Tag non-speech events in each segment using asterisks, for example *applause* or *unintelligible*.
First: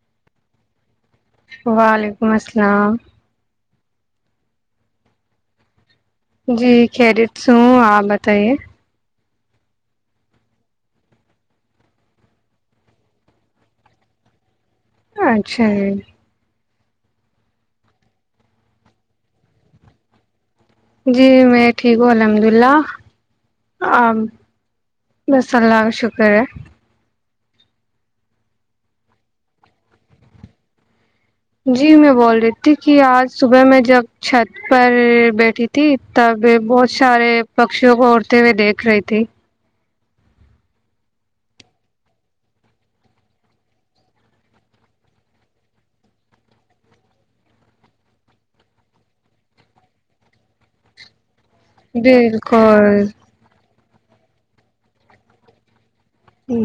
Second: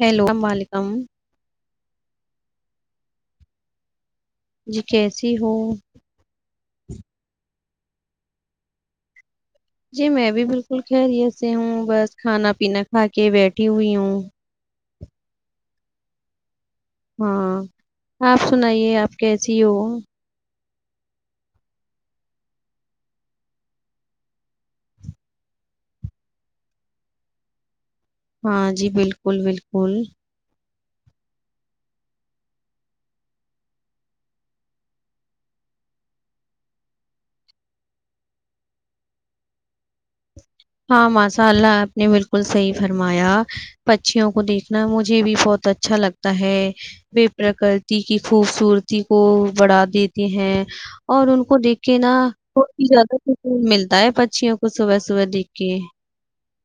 hello اللام علیکم وعلیکم السلام ج کیسی ہو جی خریت تووں آپ بتائیے جی میں بھی بالکل خیریت سے ہوں بس کھانا پینا کھا کے بیٹھی ہوئی ہوں اچھا جی ہاں آپ سنائیے آپ کیسی ہو جی میں ٹھیک ہوں الحمد للہ آپ بس اللہ کا شکر ہے ہاں جی بالکل بالکل جی میں بول رہی تھی کہ آج صبح میں جب چھت پر بیٹھی تھی تب بہت سارے پکشیوں کو اڑتے ہوئے دیکھ رہی تھی ہاں ماساء اللہ آپ نے بالکل صحیح فرمایا پچیوں کو دیکھنا مجھے بھی بہت اچھا لگتا ہے ب پرکرتی کی خوبصورتی کو بڑھا دیتے ہیں اور ان کو دیک کےے نہا بالکل زیادہ کھ مل ائے پکچیوں کو صبح صبح دیکھ کہ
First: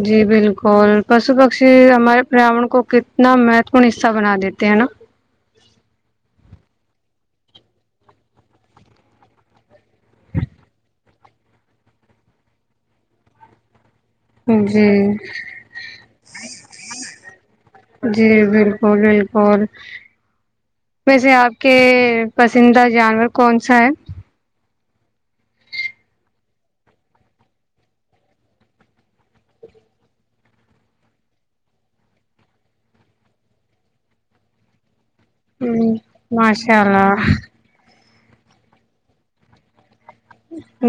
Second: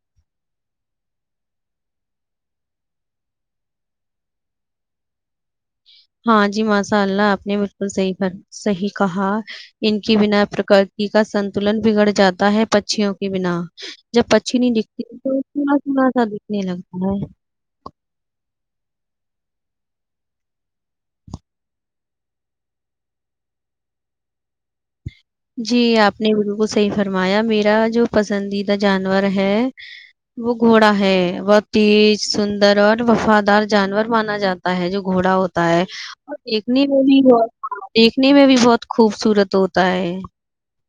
جی بالکل پشو پکشی ہمارے پرن کو کتنا مہتوپورن حصہ بنا دیتے ہیں ہے نا ہاں جی ماشاء اللہ آپ نے بالکل صحیح صحیح کہا ان کی بنا پرکرتی کا سنتلن بگڑ جاتا ہے پچوں کے بنا جب پچنی جی دکھتی تو تھوڑا تھوڑا سا دکھنے لگتا ہے بالک ویسے آپ کے پسندیدہ جانور کون سا ہے جی آپ نے بالو کو صحیح فرمایا میرا جو پسندیدہ جانور ہے وہ گھوڑا ہے بہت تیج سندر اور وفادار جانور مانا جاتا ہے جو گھوڑا ہوتا ہے ہوں اور ایک ماشاء نہیں اللہ ہو دیکھنے میں بھی بہت خوبصورت ہوتی ت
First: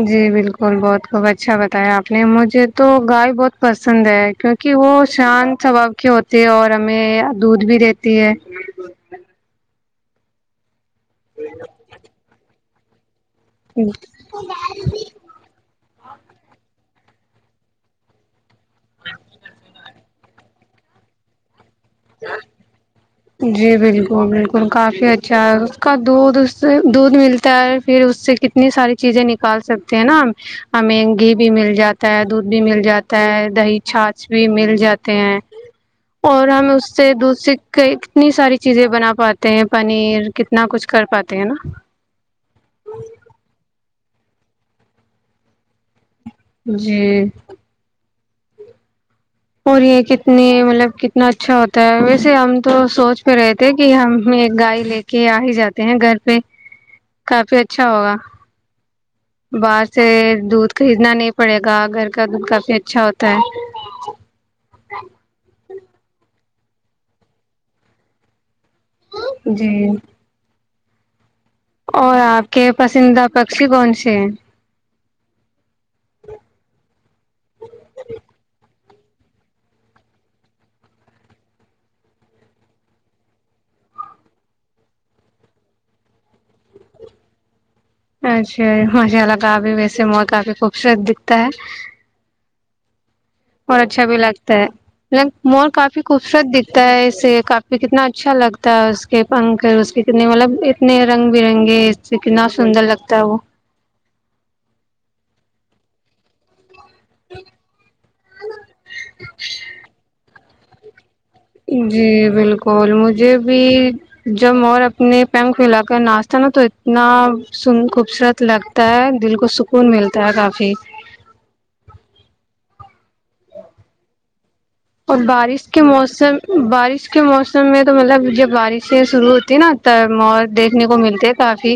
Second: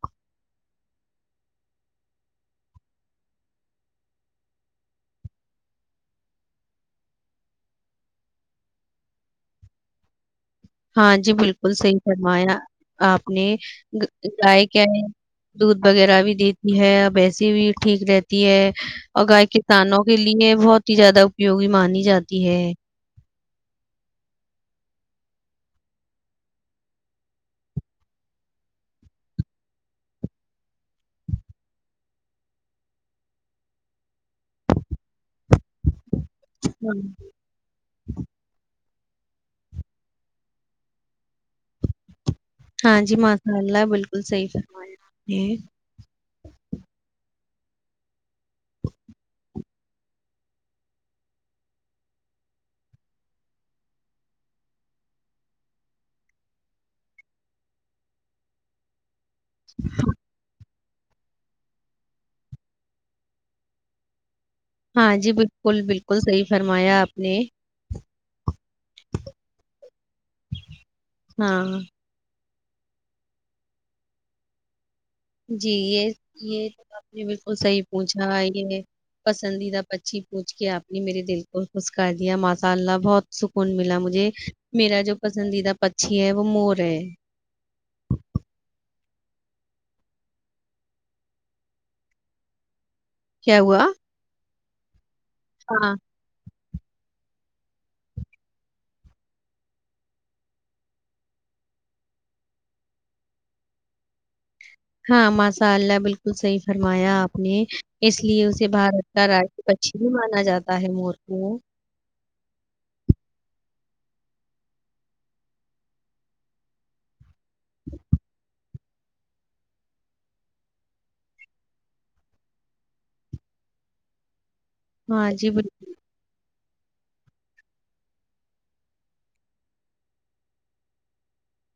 جی بالکل بہت خب اچھا بتایا آپ نے مجھے تو گائے بہت پسند ہے کیونکہ وہ شانت سبھاؤ کے ہوتی ہے اور ہمیں دودھ بھی دیتی ہے ہاں جی بالکل صحی کررما ہے آپ اپنے گائے کیا دودھ وغیرہ بھی دیتی ہے ا *inaudible* ویسی بھی ٹھیک رہتی ہے اور گائے کسانوں کے لیے بہت ہی زیادہ اپیوگی مان *unintelligible* جی بالکل بالکل کافی اچھ *unintelligible* اچھا اس کا دودھ اس سے دودھ ملتا ہے پھر اس سے کتنی ساری چیزیں نکال سکتے ہیں نا ہم ہمیں گھی بھی مل جاتا ہے دودھ بھی مل جاتا ہے دہی چھاچھ بھی مل جاتے ہیں *unintelligible* اور ہاں ہمیں دودھ سے کتنی ساری چیزیں بنا پاتے ہیں پنیر کتنا کچھ کر پاتے ہیں نا *unintelligible* ہاں جی ماشاء اللہ بالکل صحی فرما *unintelligible* جی *inaudible* اور یہ کتنے مطلب کتنا اچھا ہوتا ہے ویسے ہم تو سوچ پ رہے تھ کہ ہم ایک گائے لے کے آ ہی جاتے ہیں گھر پہ کافی اچھا ہوگا باہر سے دودھ *unintelligible* *inaudible* ہاں جی بالکل بالکل صی فرمایا آپ نے جی ہاں *inaudible* اور آپ کے پسندیدہ پکشی کون سے ہیں جی یہ یہ تو آپ نے بالکل صحیح پوچھا یہ پسندیدہ پچھی پوچھ کے آپ نے میرے دل کو خوش کر دیا ماساء اللہ بہت سکون ملا مجھے میرا جو پسندیدہ پچھی ہے وہ مور ہے کا بھی ویسے مول کافی خوبصورت دکھتا ہے کیا اور ہوا اچھا بھی لگتا تو مول ہاں کافی خوبصورت دکھتا ہے اسے کافی کتنا اچھا لگتا ہے اس کے پنکھ اس کے کتنے مطلب اتنے رنگ برنگے کتنا سندر لگتا ہے وہ *unintelligible* ہاں ماساء اللہ بالکل صحیح *unintelligible* فرمایا آپ نے اس لیے اسے بھارت کا را پچ مانا جاتا *inaudible* ہے م *inaudible* جی *inaudible* بالکل مجھے بھی جب اور اپنے پیمک کلا کر ناشتا نا تو اتنا *unintelligible* سن خوبصورت لگ *unintelligible* ہے دل کو سکون ملتا ہے کافی *inaudible* اور ہاں جی بالکل بارش کے موسم *unintelligible* بارش کے موسم میں تو مطلب جب بارشیں شروع ہوتی نا تب م دیکھنے کو ملتے کافی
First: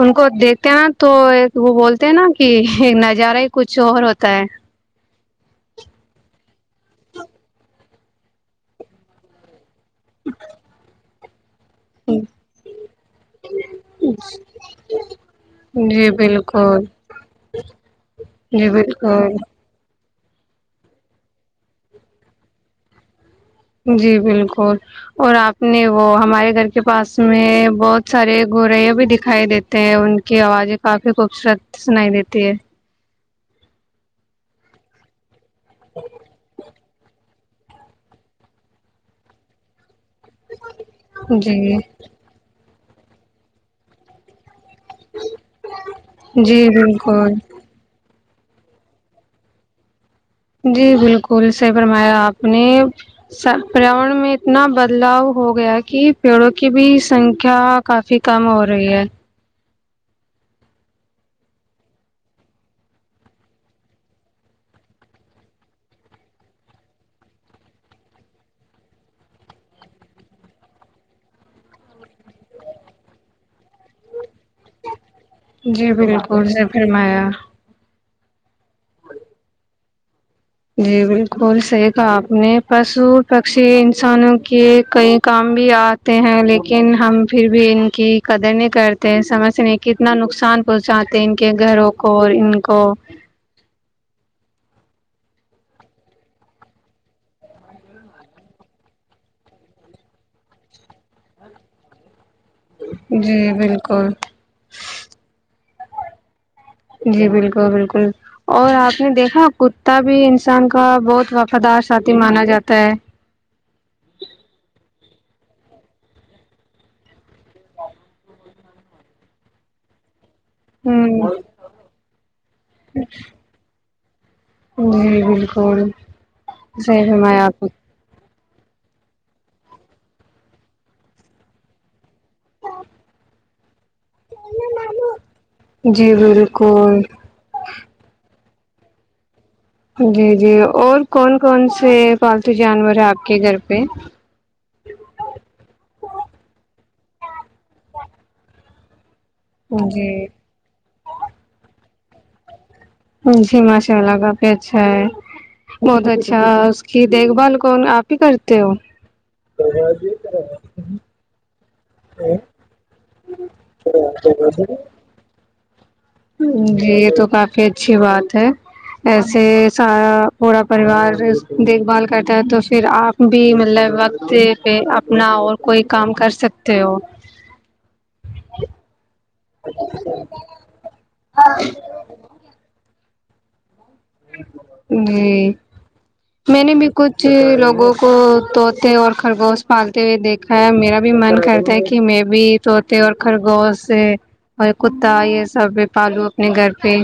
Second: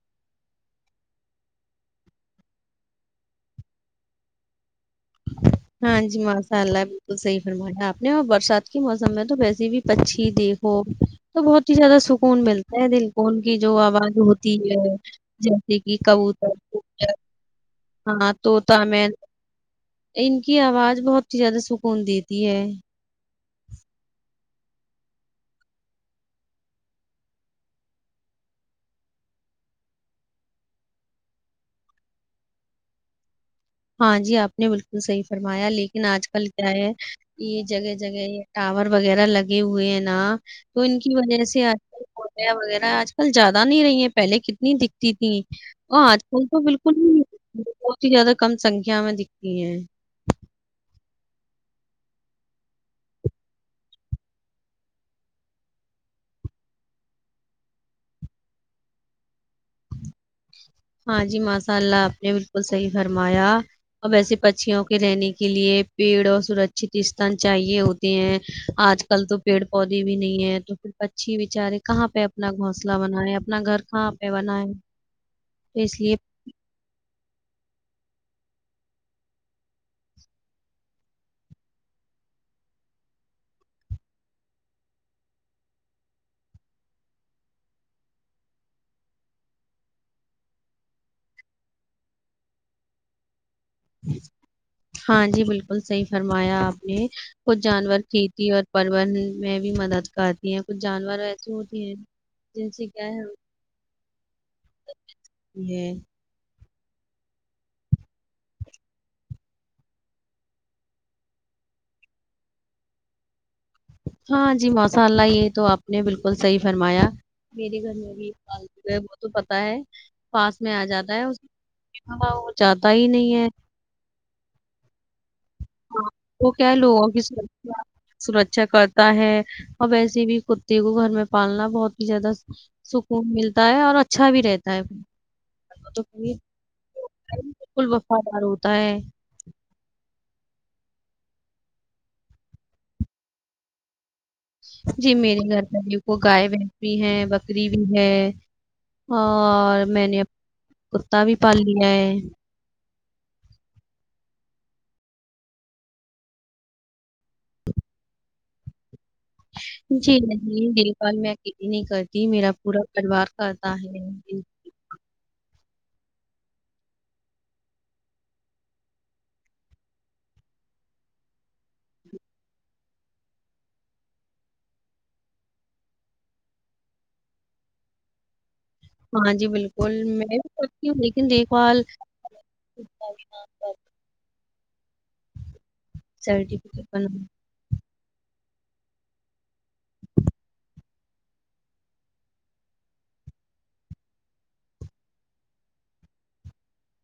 ان کو دیکھتے ہیں نا تو وہ بولتے ہیں نا کہ ایک نظارہ ہی کچھ اور ہوتا ہے *inaudible* ہاں جی ماشاء اللہ بالکل صحیح فرمایا آپ نے برسات کے موسم میں تو ویسے بھی *unintelligible* پچھی دیکھو *inaudible* تو بہت ہی زیادہ سکون ملتا ہے دل کو ان کی جو آواز ہوتی ہے جیسے کہ جی بالکل کبوترر ہاں جی طوط میںل بالکل *unintelligible* ان کی آواز بہت ہی زیادہ سکون دیتی ہے جی بالکل اور آپ نے وہ ہمارے گھر کے پاس میں بہت سارے گوریاں بھی دکھائی دیتے ہیں ان کی آوازیں کافی خوبصورت سنائی دیتی ہے ہاں جی آپ نے بالکل صحی فرمایا لیکن آج کل کیا ہے یہ جگہ جگہ یہ ٹاور وغیرہ لگے ہوئے ہیں تو ان کی وجہ سے جی آج کل وغیرہ *unintelligible* آج کل زیادہ نہیں رہی ہے پہلے ک نہیں دکھتی تھی اور آج کل تو بالکل ہی ٹ ہے *unintelligible* کم سنکھیا میں دکھتی ہیں جی بالکل سی فرمایا آپ نے پریاورن میں اتنا بدلاؤ ہو گیا کہ پیڑوں کی بھی سنکھیا کافی کم ہو رہی ہے ہاں جی ماشاء اللہ آپ نے بالکل صحیح فرمایا اور ویسے پچھیوں کے رہنے کے لیے پیڑ اور سرکچت استن چاہیے ہوتے ہیں آج کل تو پیڑ پودے بھی نہیں ہے تو پھر پچھی بیچارے کہاں پہ اپنا گھسلہ بنائے اپنا گھر کہاں پہ بنائے تو جی اس لیے بالکل سے فرمایا جی بالکل صحیح کہاپ نے پشو پکشی انسانوں کے کئی کام بھی آتے ہیں لیکن ہم پھر بھی ان کی قدر نہیں کرتے سمج سے نہیں کتنا نقصان پہنچاتے ان کے گھروں کو اور ان کو ہاں جی بالکل صحیح فرمایا آپ نے کچھ جانور کھیتی اور پر میں بھی مدد کرتی ہیں کچھ جانور ایسے ہوتے ہیں جن سے کیا ہے جی بالکل یہ *unintelligible* جی بالکل بالکل اور آپ نے دیکھا کتا بھی انسان کا بہت وفادار ساتھی مانا جاتا ہے ہاں جی ماساء اللہ یہ تو آپ نے بالکل صحیح فرمایا میرے گھر میں بھی پالتو ہے وہ تو پت ہے پاس میں آ جاتا ہے ہوں وہ جاتا ہی نہیں ہے جی بالکل وہ صحی بھی میں آپ *unintelligible* چ کت *unintelligible* تا ہے اور ویسے بھی کتے کو گھر میں پالنا بہت زیادہ سکون ملتا ہے اور اچھا بھی رہتا ہے بالکل وفادار ہ ت *inaudible* جی جی اور کون کون سے پالتو جانور ہیں آپ کے گھر پہ جی میرے گھر والاری کو غائب ہے بھی ہیں بکری بھی ہے اور میں نے جی کتا بھی پالالیا ہے *inaudible* جی ماشاءلہ کافی اچھا ہے بہت اچھا اس کی دیکھ بھال کون آپ ہی کرتے ہو جی نہیں دل بال میں نہیں کرتی میرا پورا پریوار کرتا ہے جی یہ تو کافی اچھی بات ہے ایسے سارا پورا پریوار دیکھ بھال کرتا ہے تو پھر آپ بھی مطلب وقت پہ اپنا اور کوئی کام کر سکتے ہو ہاں جی بالکل میں بھی سچتی ہوں لیکن دیکھ بھال اچ سچ جی میں نے سرٹیفکیٹ بھی بنا کچھ لوگوں کو طوط اور خرگوش پالتے ہوئے دیکھا ہے میرا بھی من کرتا ہے کہ میں بھی طوط اور خرگوش اور کتا یہ سب پالوں اپنے گھر پہ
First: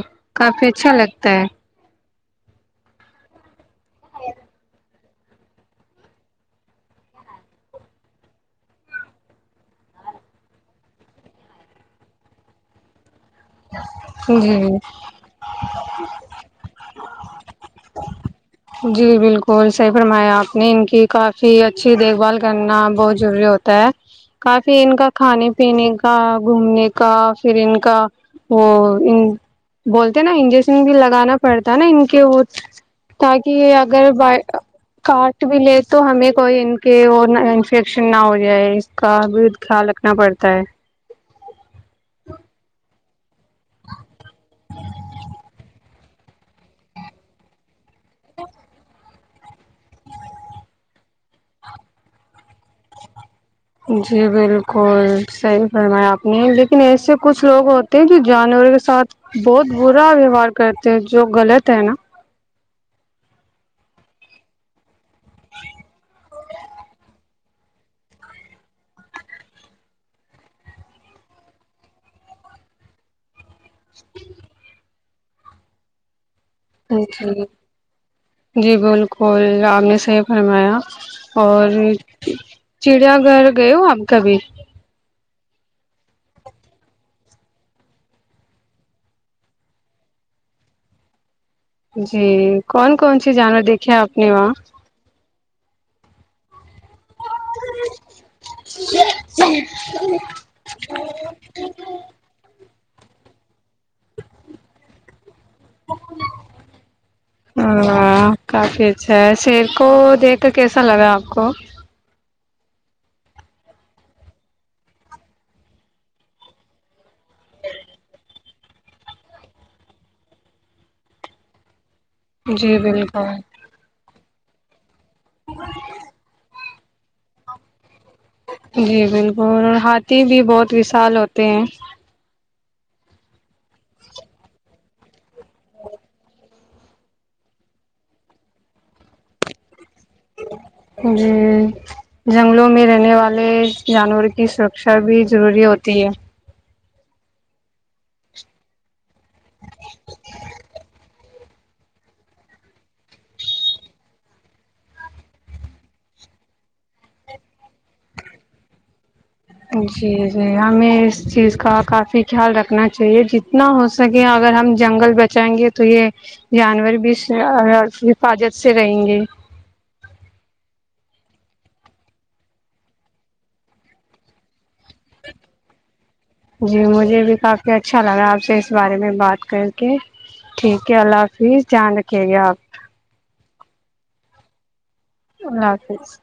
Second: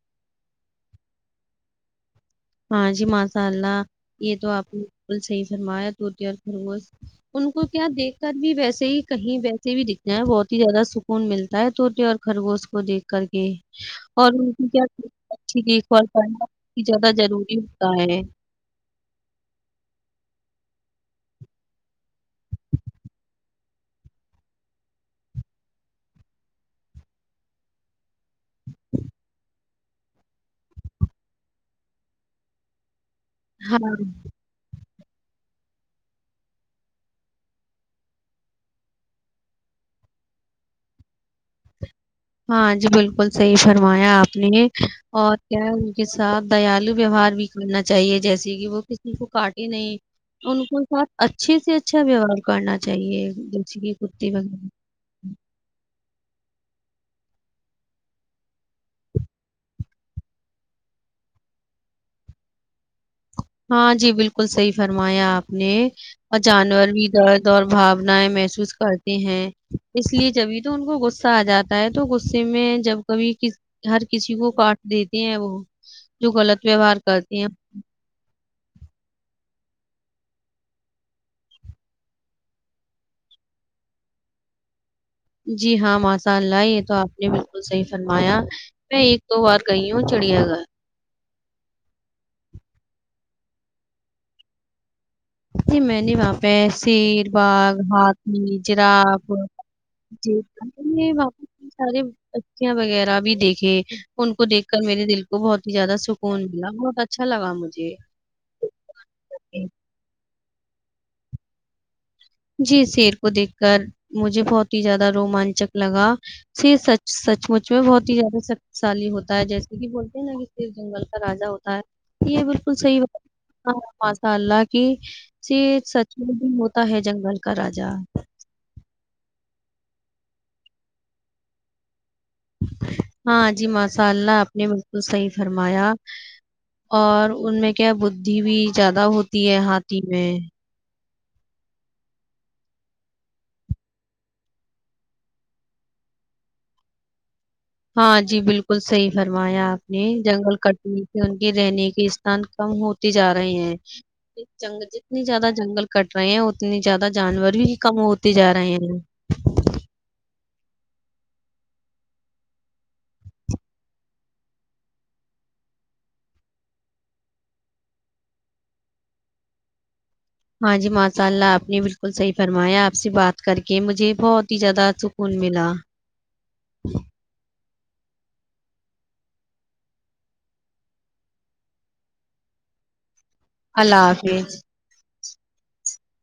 کافی اچھا لگتا ہے ہاں جی ماسء اللہ یہ تو آپ صحی فرمایا توتی اور خرگوش ان کو کیا دیکھ کر بھی ویسے ہی کہیں ویسے بھی دکھنا ہے بہت ہی زیادہ سکون ملتا ہے توتی اور خرگوش کو دیکھ کر کے اور ہے جی کیا دیکھ بھال کر جب ضروری ہوتا ہے جی بالکل صحی فرمایا آپ نے ان کی کافی اچھی دیکھ بھال کرنا بہت ضروری ہوتا ہے کافی ان کا کھانے پینے کا گھومنے کا پھر ان کا وہ بولتے نا انجشن بھی لگانا پڑتا ہے نا ان کے وہ تاکہ ہاں اگر ب کاٹ بھی لے تو ہمیں کوئی ان کے اور انفیکشن نہ ہو جائے اس کا بھی خیال رکھنا پڑتا ہے ہاں جی بالکل صحیح فرمایا آپ نے اور کیا ان کے ساتھ دیالو ویوہار بھی کرنا چاہیے جیسے کہ وہ کسی کو کاٹے نہیں ان کو ساتھ اچھے سے اچھا ویوہار کرنا چاہیے جیسے کہ جی کتے وغیرہ بالکل صحی فرمایا آپ نے ل لن ایسے کچھ لوگ ہوتے ہیں جو جانور کے ساتھ بہت برا ویوہار کرتے ہیں جو غلط ہے نا ہاں جی بالکل صی فر فرمایا آپ نے اور جانور بھی دس دور بھاناائیں محسوس کرتے ہیں اس لیے جبھی تو ان کو غصہ آ جاتا ہے تو غصے میں جب کبھی ک ہر کسی کو کاٹ دیتے یہ وہ جو غلط ویوہار کرتی جی ہیں جی بالکل آپ نے صحیح فرمایا اور چڑیا گھر گئے ہو آپ کبھی جی ہاں ماساء اللہ یہ تو آپ نے بالکل صحیح فرمایا میں ایک دو بار گئی ہوں چڑیا گھر جی کون کون سی جانور دیکھے آپ نے وہاں جی میں نے واپس شیر باغ ہاتاتھی جراب ج واپس سارےچ ں وغیرہ بھی دیکھے ان کو دیکھ کر میرے دل کو کو بہت ہی زیادہ سکون ملا بہت اچھا لگا مجھے واہ تو کیسا لگا آپ کو جی شیر کو دیکھ کر مجھے بہت ہی زیادہ روومانچک لگا شیر سچ سچ مچ میں بہت ہی زیادہ شکتیشالی ہوتا ہے جیسے کہ بولتے ہیں نا کہ شیر جنگل کا راجا ہوتا ہے یہ بالکل جی صحی بات بالکل ہ حالاک س سچ بھی ہو ہے جنگل کا راجا جی بالکل اور ہاتھی بھی بہت وشال ہوتے ہیں ہاں جی ماشاء اللہ آپ نے بالکل صحیح فرمایا اور ان میں کیا بدھی بھی زیادہ ہوتی ہے ہاتھی میں جی جنگلوں میں رہنے والے جانور کی سرکشا بھی ضروری ہوتی ہے ہاں جی بالکل صحیح فرمایا آپ نے جنگل کٹنے سے ان کے رہنے کے استان کم ہوتے جا رہے ہیں جنگ جتنی زیادہ جنگل کٹ رہے ہیں اتنی زیادہ جانور بھی کم ہوتے جا رہے ہیں جی جی ہمیں اس چیز کا کافی خیال رکھنا چاہیے جتنا ہو سکے اگر ہم جنگل بچائیں گے تو یہ جانور بھی حفاظت سے رہیں گے ہاں جی ماشاء اللہ آپ نے بالکل صحیح فرمایا آپ سے بات کر کے مجھے بہت ہی زیادہ *unintelligible* ملا جی مجھے بھی کافی اچھا لگ رہا ہے آپ سے اس بارے میں بات کر کے ٹھیک ہے اللہ حافظ جھیان رکھھیے گا آپ *unintelligible* اللہ حافظ *unintelligible* اللہ حافظ *unintelligible*